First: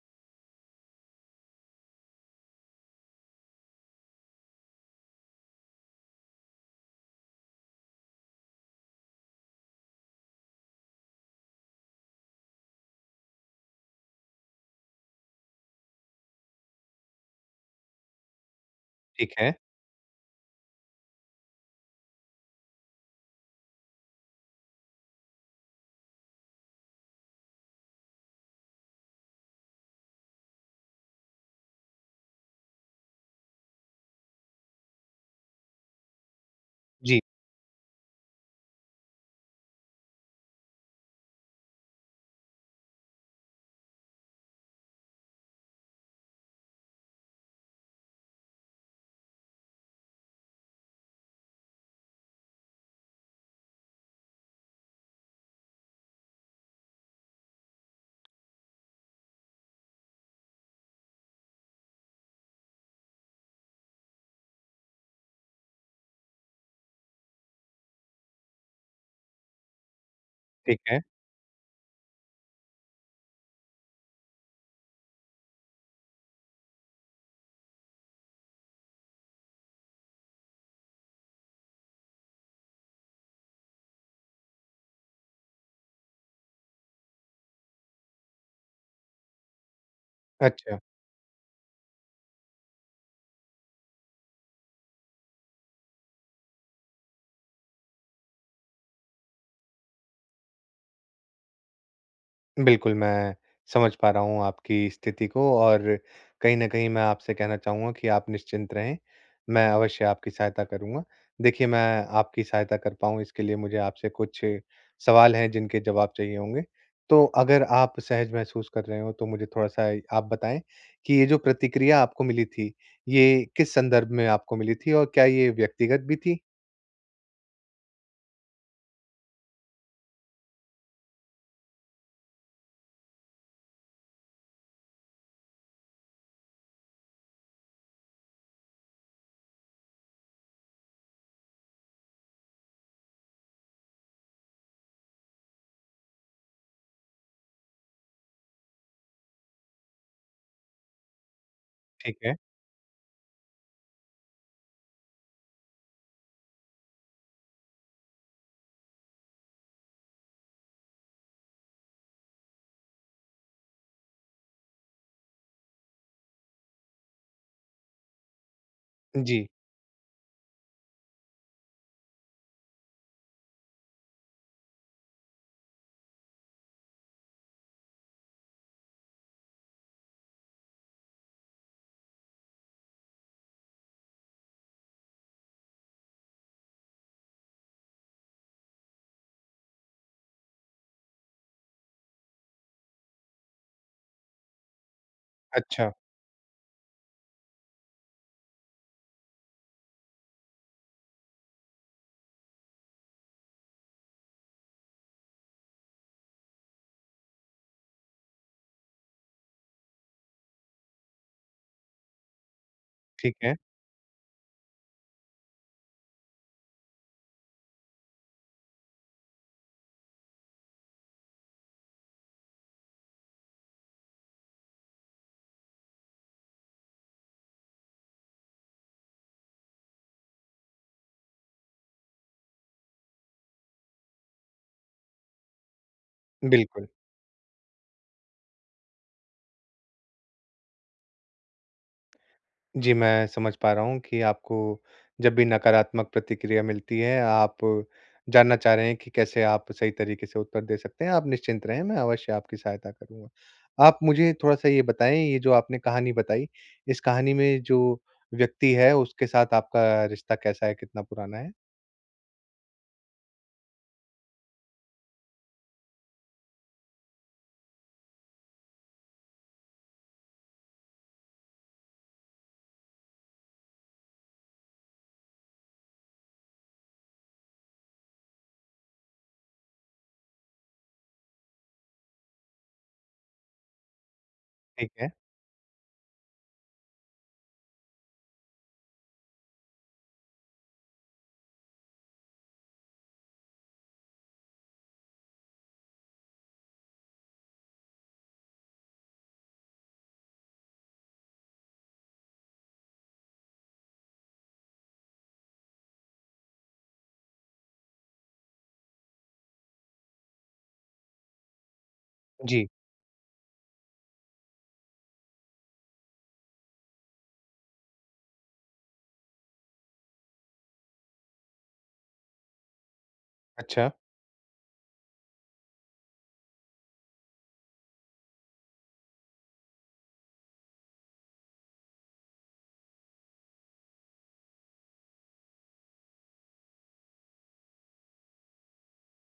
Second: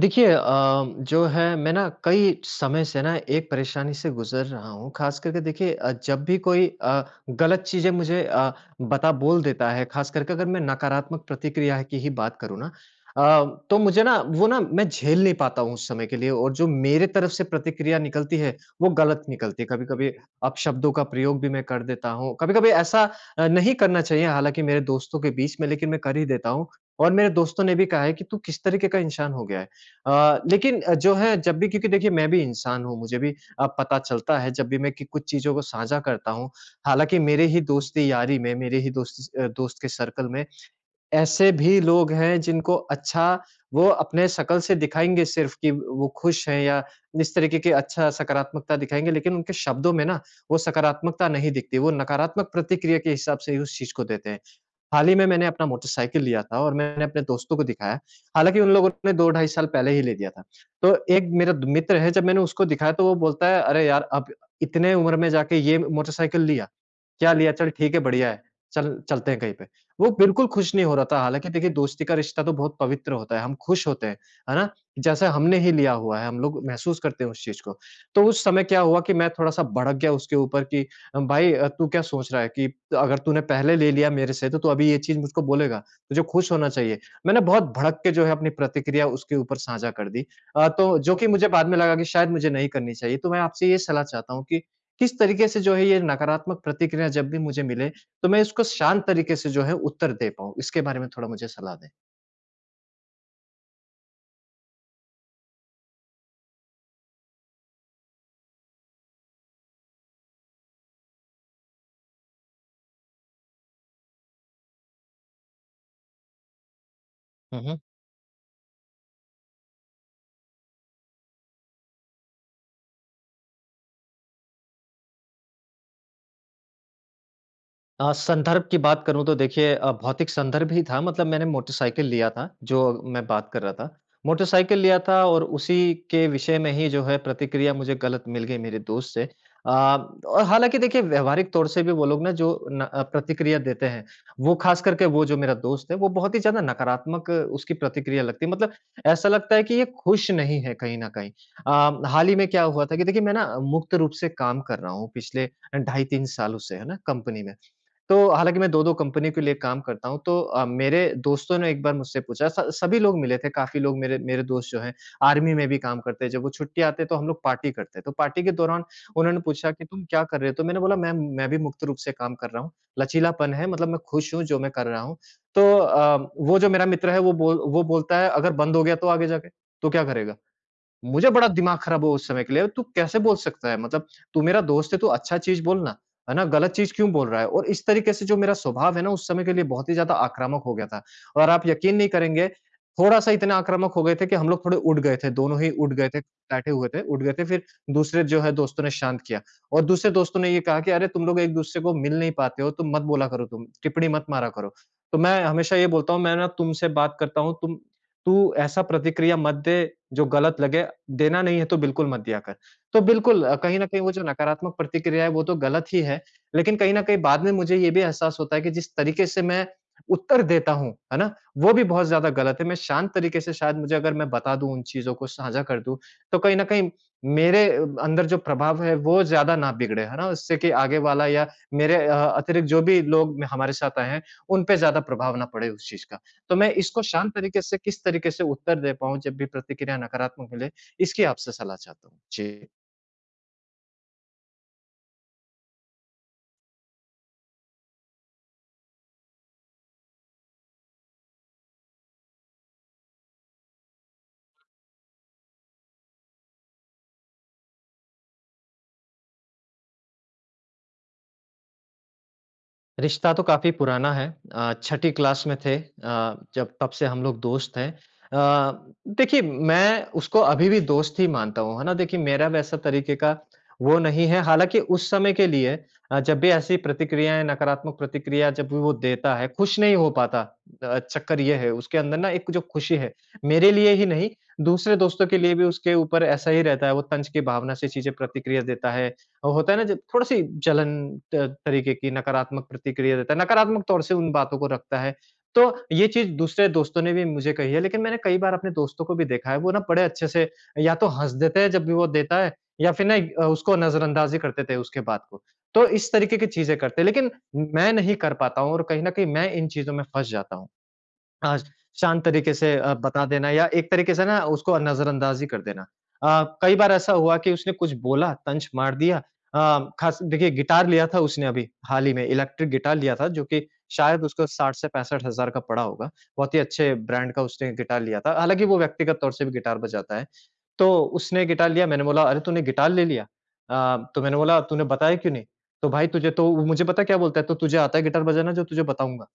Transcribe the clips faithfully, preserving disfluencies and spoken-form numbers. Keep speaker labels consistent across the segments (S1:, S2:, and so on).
S1: देखिए अ, जो है मैं ना कई समय से ना एक परेशानी से गुजर रहा हूँ। ख़ास करके देखिए अ, जब भी कोई अ, गलत चीज़ें मुझे अ, बता बोल देता है, ख़ास करके अगर मैं नकारात्मक प्रतिक्रिया की ही बात करूँ ना अ, तो मुझे ना वो ना मैं झेल नहीं पाता हूँ उस समय के लिए और जो मेरे तरफ से प्रतिक्रिया निकलती है, वो गलत
S2: ठीक है।
S1: निकलती है। कभी-कभी अपशब्दों का प्रयोग भी मैं कर देता हूँ। कभी-कभी ऐसा अ, नहीं करना चाहिए हालाँकि मेरे दोस्तों के बीच में, लेकिन मैं कर ही देता हूँ और मेरे दोस्तों ने भी कहा है कि, "तू किस तरीके का इंसान हो गया है, अ, लेकिन अ, जो है जब भी क्योंकि देखिए मैं भी इंसान हूँ, मुझे भी अ, पता चलता है जब भी मैं कि कुछ चीज़ों को साझा करता हूँ, हालाँकि
S2: जी,
S1: मेरे ही दोस्ती यारी में, मेरे ही दोस्त अ, दोस्त के सर्कल में ऐसे भी लोग हैं जिनको अच्छा वो अपने शकल से दिखाएँगे सिर्फ़ कि वो खुश हैं या इस तरीके के अच्छा सकारात्मकता दिखाएँगे, लेकिन उनके शब्दों में ना वो सकारात्मकता नहीं दिखती, वो नकारात्मक प्रतिक्रिया के हिसाब से ही उस चीज़ को देते हैं। हाल ही में मैंने अपना मोटरसाइकिल लिया था और मैंने अपने दोस्तों को दिखाया, हालाँकि उन लोगों ने दो ढाई साल पहले ही ले लिया था। तो एक मेरा द मित्र है, जब मैंने उसको दिखाया तो वो बोलता है, "अरे यार! अब इतने उम्र में जाके ये मोटरसाइकिल लिया? क्या लिया? चल ठीक है, बढ़िया है, चल चलते हैं कहीं पे।" वो बिल्कुल खुश
S2: ठीक
S1: नहीं हो
S2: है।
S1: रहा था। हालाँकि देखिए दोस्ती का रिश्ता तो बहुत पवित्र होता है, हम खुश होते हैं, है ना? जैसा हमने ही लिया हुआ है, हम लोग महसूस करते हैं उस चीज़ को। तो उस समय क्या हुआ कि मैं थोड़ा-सा भड़क गया उसके ऊपर कि अ, भाई अ, तू क्या सोच रहा है कि अगर तूने पहले ले लिया मेरे से तो तू अभी ये चीज़ मुझको बोलेगा, तुझे खुश होना चाहिए। मैंने बहुत भड़क के जो है अपनी प्रतिक्रिया उसके ऊपर साझा कर दी। अ,
S2: अच्छा,
S1: तो जो कि मुझे बाद में लगा कि शायद मुझे नहीं करनी चाहिए। तो मैं आपसे ये सलाह चाहता हूँ कि किस तरीके से जो है ये नकारात्मक प्रतिक्रिया जब भी मुझे मिले तो मैं इसको शांत तरीके से जो है उत्तर दे पाऊँ, इसके बारे में थोड़ा मुझे सलाह दें?
S2: बिल्कुल मैं समझ पा रहा हूँ आपकी स्थिति को और कहीं न कहीं मैं आपसे कहना चाहूँगा कि आप निश्चिंत रहें, मैं अवश्य आपकी सहायता करूँगा। देखिए, मैं आपकी सहायता कर पाऊँ इसके लिए मुझे आपसे कुछ सवाल हैं जिनके जवाब चाहिए होंगे। तो
S1: हुँ,
S2: अगर
S1: हुँ।
S2: आप सहज महसूस कर रहे हो तो मुझे थोड़ा-सा आप बताएँ कि ये जो प्रतिक्रिया आपको मिली थी, ये किस संदर्भ में आपको मिली थी और क्या ये व्यक्तिगत भी थी?
S1: अ, संदर्भ की बात करूँ तो देखिए अ, भौतिक संदर्भ ही था, मतलब मैंने मोटरसाइकिल लिया था, जो मैं बात कर रहा था। मोटरसाइकिल लिया था और उसी के विषय में ही जो है प्रतिक्रिया मुझे गलत मिल गई मेरे दोस्त से। अ, और हालाँकि देखिए व्यावहारिक तौर से भी वो लोग ना जो न अ, प्रतिक्रिया देते हैं, वो ख़ास करके वो जो मेरा दोस्त है, वो बहुत ही ज़्यादा नकारात्मक अ, उसकी प्रतिक्रिया लगती है। मतलब ऐसा लगता है कि ये खुश नहीं है कहीं न कहीं। अ,
S2: ठीक
S1: हाल
S2: है।
S1: ही में क्या हुआ था कि देखिए मैं ना मुक्त रूप से काम कर रहा हूँ पिछले ढाई तीन सालों से, है ना, कंपनी में। तो हालाँकि मैं दो दो कंपनी के लिए काम करता हूँ, तो अ, मेरे दोस्तों ने एक बार मुझसे पूछा स सभी लोग मिले थे, काफ़ी लोग। मेरे मेरे दोस्त जो हैं, आर्मी में भी काम करते हैं, जब वो छुट्टी आते हैं तो हम लोग पार्टी करते हैं। तो पार्टी के दौरान उन्होंने
S2: जी,
S1: पूछा कि, "तुम क्या कर रहे हो?" तो मैंने बोला, "मैं मैं भी मुक्त रूप से काम कर रहा हूँ, लचीलापन है, मतलब मैं खुश हूँ जो मैं कर रहा हूँ।" तो अ, वो जो मेरा मित्र है वो बोल वो बोलता है, "अगर बंद हो गया तो आगे जाके, तो क्या करेगा?" मुझे बड़ा दिमाग खराब हुआ उस समय के लिए, तू कैसे बोल सकता है? मतलब तू मेरा दोस्त है, तू अच्छा चीज़ बोल ना, है ना? गलत चीज़ क्यों बोल रहा है? और इस तरीके से जो मेरा स्वभाव है ना, उस समय के लिए बहुत ही ज़्यादा आक्रामक हो गया था और आप यकीन नहीं करेंगे, थोड़ा-सा इतना आक्रामक हो गए थे कि हम लोग थोड़े उठ गए थे, दोनों ही
S2: अच्छा,
S1: उठ गए थे, बैठे हुए थे, उठ गए थे। फिर दूसरे जो है दोस्तों ने शांत किया और दूसरे दोस्तों ने ये कहा कि, "अरे! तुम लोग एक-दूसरे को मिल नहीं पाते हो, तो मत बोला करो तुम, टिप्पणी मत मारा करो।" तो मैं हमेशा ये बोलता हूँ, "मैं ना तुमसे बात करता हूँ, तुम तू ऐसा प्रतिक्रिया मत दे जो गलत लगे, देना नहीं है तो बिल्कुल मत दिया कर। तो
S2: ठीक
S1: बिल्कुल अ,
S2: है,
S1: कहीं न कहीं वो जो नकारात्मक प्रतिक्रिया है वो तो गलत ही है, लेकिन कहीं न कहीं बाद में मुझे ये भी एहसास होता है कि जिस तरीके से मैं उत्तर देता हूँ, है ना? वो भी बहुत ज़्यादा गलत है। मैं शांत तरीके से शायद मुझे अगर मैं बता दूँ उन चीज़ों को साझा कर दूँ, तो कहीं न कहीं मेरे अ, अंदर जो प्रभाव है वो ज़्यादा ना बिगड़े, है ना? उससे कि आगे वाला या मेरे अ, अतिरिक्त जो भी लोग हमारे साथ आए हैं, उन पे ज़्यादा प्रभाव ना पड़े उस चीज़ का। तो मैं
S2: बिल्कुल।
S1: इसको शांत तरीके से किस तरीके से उत्तर दे पाऊँ जब भी प्रतिक्रिया नकारात्मक मिले, इसकी आपसे सलाह चाहता हूँ? जी।
S2: जी, मैं समझ पा रहा हूँ कि आपको जब भी नकारात्मक प्रतिक्रिया मिलती है, आप जानना चाह रहे हैं कि कैसे आप सही तरीके से उत्तर दे सकते हैं। आप निश्चिंत रहें, मैं अवश्य आपकी सहायता करूँगा। आप मुझे थोड़ा-सा ये बताएँ, ये जो आपने कहानी बताई, इस कहानी में जो व्यक्ति है, उसके साथ आपका रिश्ता कैसा है, कितना पुराना है?
S1: रिश्ता तो काफ़ी पुराना है। अ, छठी क्लास में थे अ, जब तब से हम लोग दोस्त हैं। अ, देखिए मैं उसको अभी भी दोस्त ही मानता हूँ, है ना? देखिए मेरा वैसा तरीके का वो नहीं है, हालाँकि उस समय के लिए अ, जब भी ऐसी प्रतिक्रियाएँ नकारात्मक प्रतिक्रिया जब भी वो देता है, खुश नहीं हो पाता। अ, चक्कर ये है, उसके अंदर ना एक जो खुशी है, मेरे लिए ही नहीं
S2: ठीक
S1: दूसरे
S2: है।
S1: दोस्तों के लिए भी उसके ऊपर ऐसा ही रहता है, वो तंज की भावना से चीज़ें प्रतिक्रिया देता है और होता है ना जब थोड़ी-सी जलन त तरीके की नकारात्मक प्रतिक्रिया देता है, नकारात्मक तौर से उन बातों को रखता है। तो ये चीज़ दूसरे दोस्तों ने भी मुझे कही है, लेकिन मैंने कई बार अपने दोस्तों को भी देखा है, वो ना बड़े अच्छे से या तो हँस देते हैं जब भी वो देता है या फिर ना अ, उसको नज़रअंदाज़ी कर देते हैं उसके बात को। तो इस तरीके की चीज़ें करते हैं, लेकिन मैं नहीं कर पाता हूँ और कहीं न कहीं मैं इन चीज़ों में फँस जाता हूँ। अ, शांत तरीके
S2: जी,
S1: से अ, बता देना या एक तरीके से ना उसको नज़रअंदाज़ी कर देना। अ, कई बार ऐसा हुआ कि उसने कुछ बोला, तंच मार दिया। अ, ख़ास देखिए गिटार लिया था उसने अभी हाल ही में, इलेक्ट्रिक गिटार लिया था जो कि
S2: अच्छा,
S1: शायद उसको साठ से पैंसठ हज़ार का पड़ा होगा। बहुत ही अच्छे ब्रांड का उसने गिटार लिया था। हालाँकि वो व्यक्तिगत तौर से भी गिटार बजाता है। तो उसने गिटार लिया, मैंने बोला, "अरे! तूने गिटार ले लिया?" अ, तो मैंने बोला, "तूने बताया क्यों नहीं?" तो भाई तुझे तो मुझे पता है क्या बोलता है, "तो तुझे आता है गिटार बजाना जो तुझे बताऊँगा।"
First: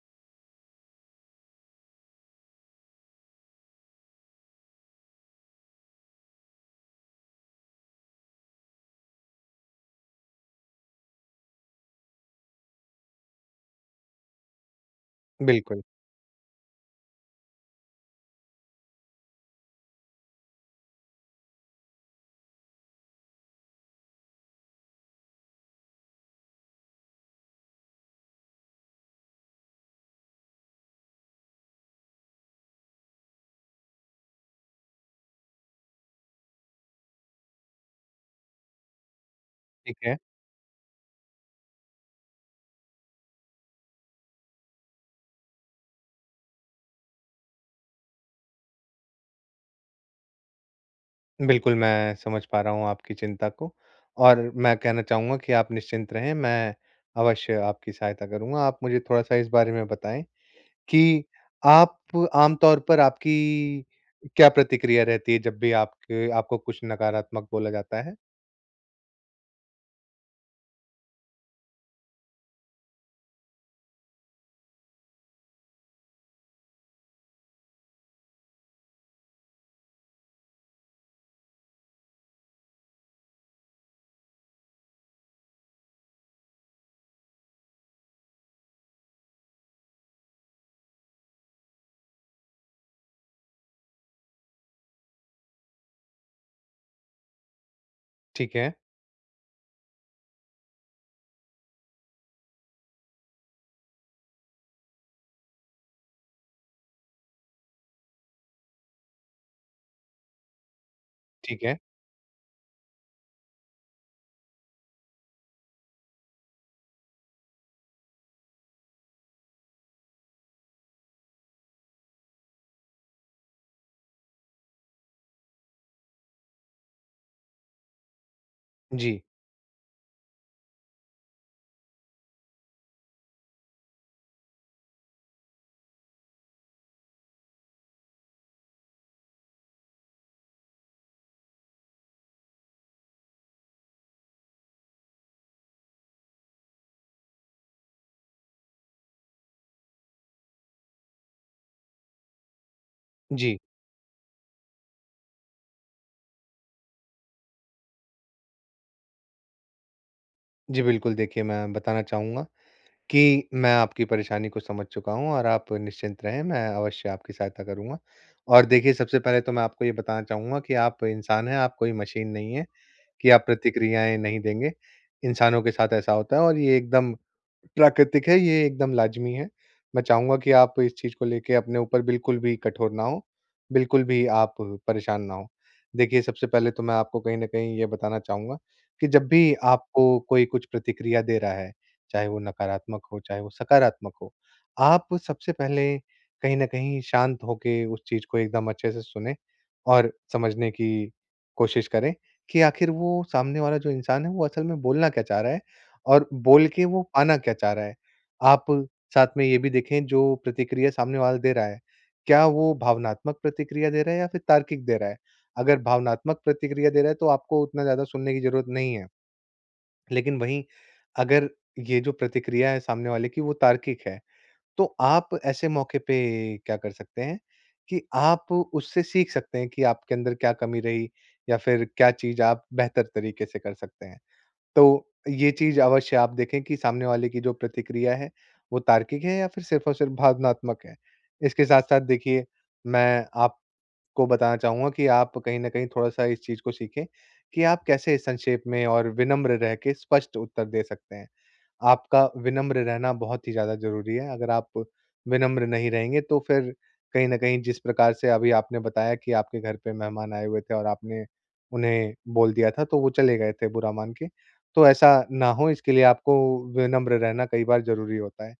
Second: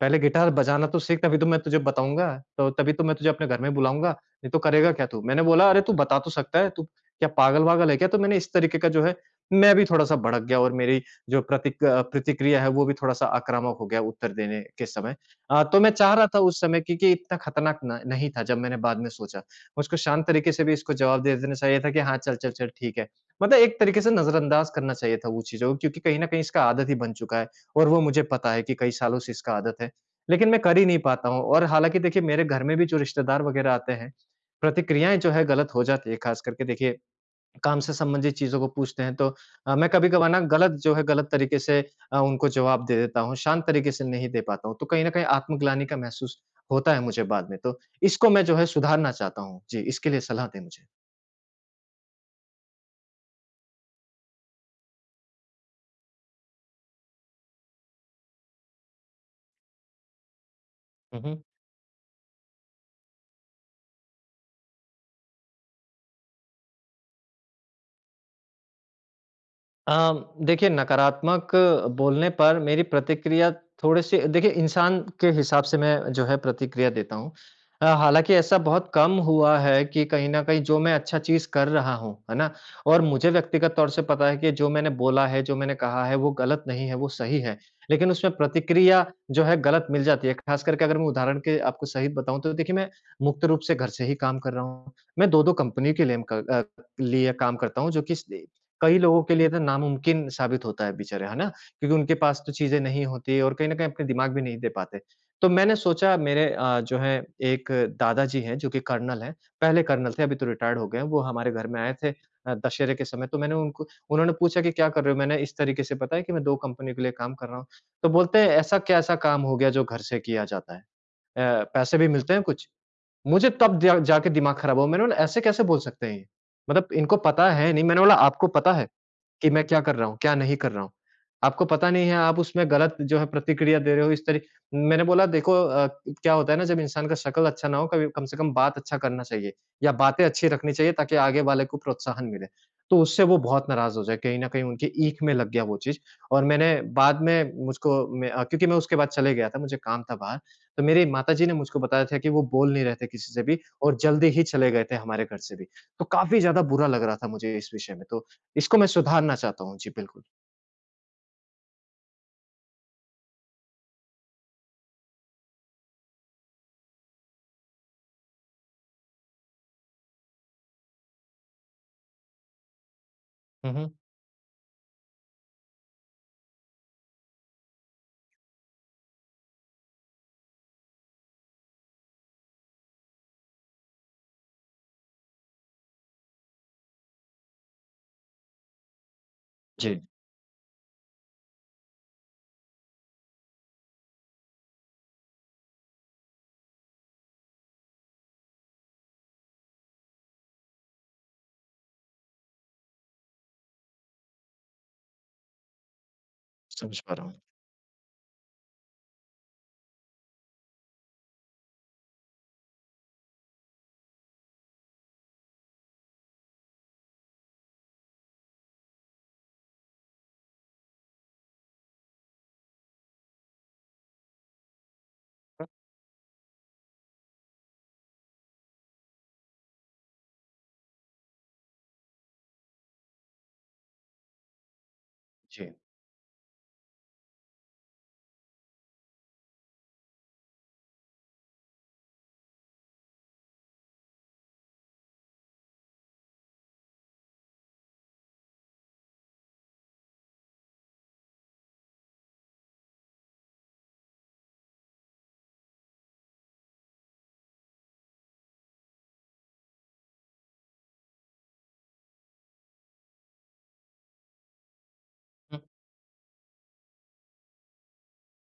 S1: पहले गिटार बजाना तो सीख तभी तो मैं तुझे बताऊँगा, तो तभी तो मैं तुझे अपने घर में बुलाऊँगा, नहीं तो करेगा क्या तू? मैंने बोला अरे तू बता तो सकता है, तू क्या पागल-वागल है क्या? तो मैंने इस तरीके का जो है मैं भी थोड़ा-सा भड़क गया और मेरी जो प्रतिक अ, प्रतिक्रिया है वो भी थोड़ा-सा आक्रामक हो गया उत्तर देने के समय। अ, तो
S2: बिल्कुल,
S1: मैं चाह रहा था उस समय क्योंकि इतना खतरनाक न नहीं था जब मैंने बाद में सोचा। मुझको शांत तरीके से भी इसको जवाब दे देना चाहिए था कि हाँ, चल, चल, चल ठीक है। मतलब एक तरीके से नज़रअंदाज करना चाहिए था वो चीज़ों को क्योंकि कहीं न कहीं इसका आदत ही बन चुका है और वो मुझे पता है कि कई सालों से इसका आदत है। लेकिन मैं कर ही नहीं पाता हूँ और हालाँकि देखिए मेरे घर में भी जो रिश्तेदार वग़ैरह आते हैं, प्रतिक्रियाएँ जो है गलत हो जाती है, ख़ास करके देखिए काम से संबंधित चीज़ों को पूछते हैं तो अ, मैं
S2: ठीक है।
S1: कभी-कभार ना गलत जो है गलत तरीके से अ, उनको जवाब दे देता हूँ, शांत तरीके से नहीं दे पाता हूँ। तो कहीं न कहीं आत्मग्लानि का महसूस होता है मुझे बाद में, तो इसको मैं जो है सुधारना चाहता हूँ। जी, इसके लिए सलाह दें मुझे।
S2: बिल्कुल, मैं समझ पा रहा हूँ आपकी चिंता को और मैं कहना चाहूँगा कि आप निश्चिंत रहें, मैं अवश्य आपकी सहायता करूँगा। आप मुझे थोड़ा-सा इस बारे में बताएँ
S1: हुँ,
S2: कि
S1: हुँ।
S2: आप आम तौर पर आपकी क्या प्रतिक्रिया रहती है जब भी आपके आपको कुछ नकारात्मक बोला जाता है?
S1: अम, देखिए नकारात्मक बोलने पर मेरी प्रतिक्रिया थोड़े से देखिए इंसान के हिसाब से मैं जो है प्रतिक्रिया देता हूँ। अ, हालाँकि ऐसा बहुत कम हुआ है कि कहीं न कहीं जो मैं अच्छा चीज़ कर रहा हूँ, है ना? और मुझे व्यक्तिगत तौर से पता है कि जो मैंने बोला है, जो मैंने कहा है वो गलत नहीं है, वो सही है। लेकिन उसमें प्रतिक्रिया जो है गलत मिल जाती है। ख़ास करके अगर मैं उदाहरण के आपको सहित बताऊँ तो देखिए मैं मुक्त रूप से घर से ही काम कर रहा हूँ। मैं दो दो कंपनी के लिए म क अ, लिए काम करता हूँ जो कि स
S2: ठीक है,
S1: कई लोगों के लिए तो नामुमकिन साबित होता है बेचारे, है ना? क्योंकि उनके पास तो चीज़ें नहीं होती और कहीं न कहीं अपने दिमाग भी नहीं दे पाते। तो मैंने सोचा मेरे अ, जो है एक दादाजी हैं जो कि कर्नल हैं, पहले कर्नल थे, अभी तो रिटायर्ड हो गए हैं, वो हमारे
S2: ठीक
S1: घर
S2: है।
S1: में आए थे अ, दशहरे के समय, तो मैंने उनको उन्होंने पूछा कि क्या कर रहे हो? मैंने इस तरीके से बताया कि मैं दो कंपनियों के लिए काम कर रहा हूँ। तो बोलते हैं ऐसा कैसा काम हो गया जो घर से किया जाता है? अ, पैसे भी मिलते हैं कुछ? मुझे तब जा जाके दिमाग खराब हुआ। मैंने बोला ऐसे कैसे बोल सकते हैं ये? मतलब इनको पता है नहीं। मैंने बोला आपको पता है?
S2: जी,
S1: कि मैं क्या कर रहा हूँ, क्या नहीं कर रहा हूँ। आपको पता नहीं है, आप उसमें गलत जो है प्रतिक्रिया दे रहे हो इस तरी मैंने बोला देखो अ, क्या होता है ना जब इंसान का शक्ल अच्छा ना हो कभी, कम से कम बात अच्छा करना चाहिए या बातें अच्छी रखनी चाहिए ताकि आगे वाले को प्रोत्साहन मिले। तो उससे वो बहुत नाराज़ हो जाए, कहीं न कहीं उनकी ईख में लग गया वो चीज़ और मैंने बाद में मुझको मैं अ, क्योंकि मैं उसके बाद चले गया था, मुझे काम था बाहर। तो मेरी माताजी ने मुझको बताया था कि वो बोल नहीं रहे थे किसी से
S2: जी।
S1: भी और जल्दी ही चले गए थे हमारे घर से भी। तो काफ़ी ज़्यादा बुरा लग रहा था मुझे इस विषय में। तो इसको मैं सुधारना चाहता हूँ। जी, बिल्कुल।
S2: जी, बिल्कुल देखिए मैं बताना चाहूँगा कि मैं आपकी परेशानी को समझ चुका हूँ और आप निश्चिंत रहें, मैं अवश्य आपकी सहायता करूँगा। और देखिए सबसे पहले तो मैं आपको ये बताना चाहूँगा कि आप इंसान हैं, आप कोई मशीन नहीं हैं। कि आप
S1: हुँ, हुँ।
S2: प्रतिक्रियाएँ नहीं देंगे। इंसानों के साथ ऐसा होता है और ये एकदम प्राकृतिक है, ये एकदम लाज़मी है। मैं चाहूँगा कि आप इस चीज़ को लेके अपने ऊपर बिल्कुल भी कठोर ना हों, बिल्कुल भी आप परेशान ना हों। देखिए, सबसे पहले तो मैं आपको कहीं न कहीं ये बताना चाहूँगा कि जब भी
S1: जी,
S2: आपको कोई कुछ प्रतिक्रिया दे रहा है, चाहे वो नकारात्मक हो, चाहे वो सकारात्मक हो, आप सबसे पहले कहीं न कहीं शांत होके उस चीज़ को एकदम अच्छे से सुनें और समझने की कोशिश करें। कि आखिर वो सामने वाला जो इंसान है वो असल में बोलना क्या चाह रहा है और बोल के
S1: समझ
S2: वो
S1: पा रहा
S2: पाना
S1: हूँ।
S2: क्या चाह रहा है। आप साथ में ये भी देखें जो प्रतिक्रिया सामने वाला दे रहा है, क्या वो भावनात्मक प्रतिक्रिया दे रहा है या फिर तार्किक दे रहा है? अगर भावनात्मक प्रतिक्रिया दे रहा है तो आपको उतना ज़्यादा सुनने की ज़रूरत नहीं है। लेकिन वहीं अगर ये जो प्रतिक्रिया है सामने वाले की वो तार्किक है तो आप ऐसे मौके पे क्या कर सकते हैं कि आप उससे सीख सकते हैं कि आपके अंदर क्या कमी रही या फिर क्या चीज़ आप बेहतर तरीके से कर सकते हैं। तो ये
S1: जी,
S2: चीज़ अवश्य आप देखें कि सामने वाले की जो प्रतिक्रिया है, वो तार्किक है या फिर सिर्फ़ और सिर्फ़ भावनात्मक है। इसके साथ-साथ देखिए, मैं आपको बताना चाहूँगा कि आप कहीं न कहीं थोड़ा-सा इस चीज़ को सीखें कि आप कैसे संक्षेप में और विनम्र रह के स्पष्ट उत्तर दे सकते हैं। आपका विनम्र रहना बहुत ही ज़्यादा ज़रूरी है। अगर आप विनम्र नहीं रहेंगे तो फिर कहीं न कहीं जिस प्रकार से अभी आपने बताया कि आपके घर पे मेहमान आए हुए थे और आपने उन्हें बोल दिया था तो वो चले गए थे बुरा मान के। तो ऐसा ना
S1: हुँ।
S2: हो इसके लिए आपको विनम्र रहना कई बार ज़रूरी होता है।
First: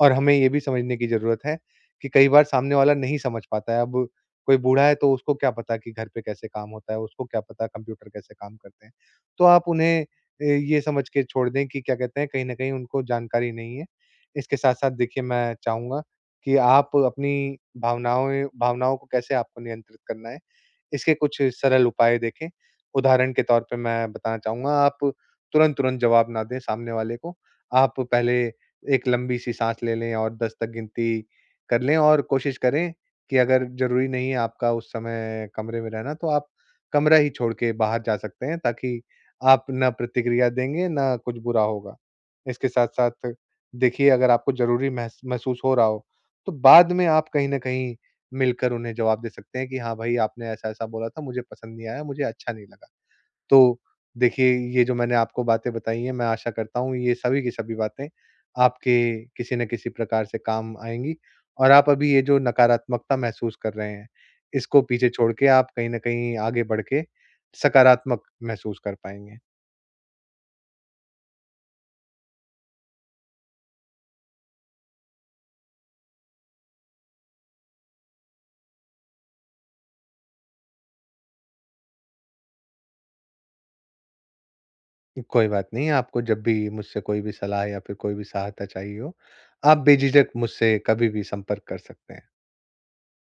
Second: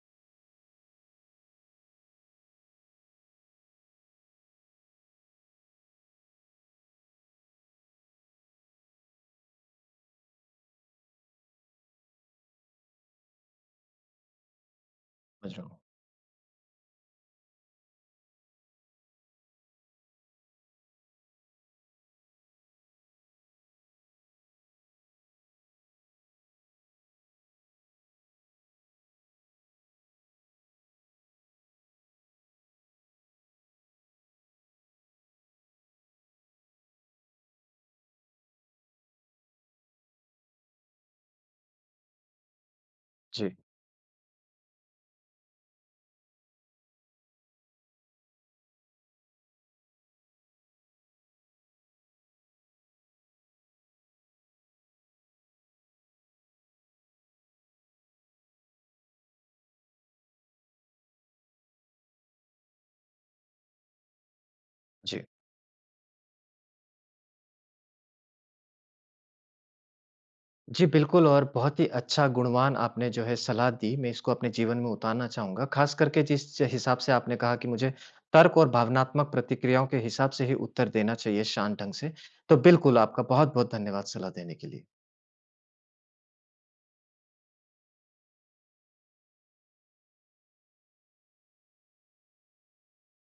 S2: और हमें ये भी समझने की ज़रूरत है कि कई बार सामने वाला नहीं समझ पाता है। अब कोई बूढ़ा है तो उसको क्या पता कि घर पे कैसे काम होता है, उसको क्या पता कंप्यूटर कैसे काम करते हैं। तो आप उन्हें अ, ये समझ के छोड़ दें कि क्या कहते हैं, कहीं न कहीं उनको जानकारी नहीं है। इसके साथ-साथ देखिए
S1: समझ
S2: मैं
S1: रहा हूँ।
S2: चाहूँगा कि आप अपनी भावनाओं भावनाओं को कैसे आपको नियंत्रित करना है, इसके कुछ सरल उपाय देखें। उदाहरण के तौर पे मैं बताना चाहूँगा, आप तुरंत-तुरंत जवाब ना दें सामने वाले को। आप पहले एक लंबी सी साँस ले लें और दस तक गिनती कर लें और कोशिश करें कि अगर ज़रूरी नहीं है आपका उस समय कमरे में रहना, तो आप कमरा ही छोड़ के बाहर जा सकते हैं ताकि आप ना प्रतिक्रिया देंगे, ना कुछ बुरा होगा। इसके साथ-साथ
S1: जी,
S2: देखिए अगर आपको ज़रूरी महस महसूस हो रहा हो, तो बाद में आप कहीं न कहीं मिलकर उन्हें जवाब दे सकते हैं कि हाँ भाई, आपने ऐसा-ऐसा बोला था, मुझे पसंद नहीं आया, मुझे अच्छा नहीं लगा। तो देखिए, ये जो मैंने आपको बातें बताई हैं, मैं आशा करता हूँ ये सभी की सभी बातें आपके किसी न किसी प्रकार से काम आएँगी और आप अभी ये जो नकारात्मकता महसूस कर रहे हैं, इसको पीछे
S1: जी।
S2: छोड़ के आप कहीं न कहीं आगे बढ़ के सकारात्मक महसूस कर पाएँगे।
S1: जी, बिल्कुल और बहुत ही अच्छा गुणवान आपने जो है सलाह दी, मैं इसको अपने जीवन में उतारना चाहूँगा। ख़ास करके जिस हिसाब से आपने कहा कि मुझे तर्क और भावनात्मक प्रतिक्रियाओं के हिसाब से ही उत्तर देना चाहिए शांत ढंग से। तो बिल्कुल आपका बहुत-बहुत धन्यवाद सलाह देने के लिए।
S2: कोई बात नहीं, आपको जब भी मुझसे कोई भी सलाह या फिर कोई भी सहायता चाहिए हो, आप बेझिझक मुझसे कभी भी संपर्क कर सकते हैं।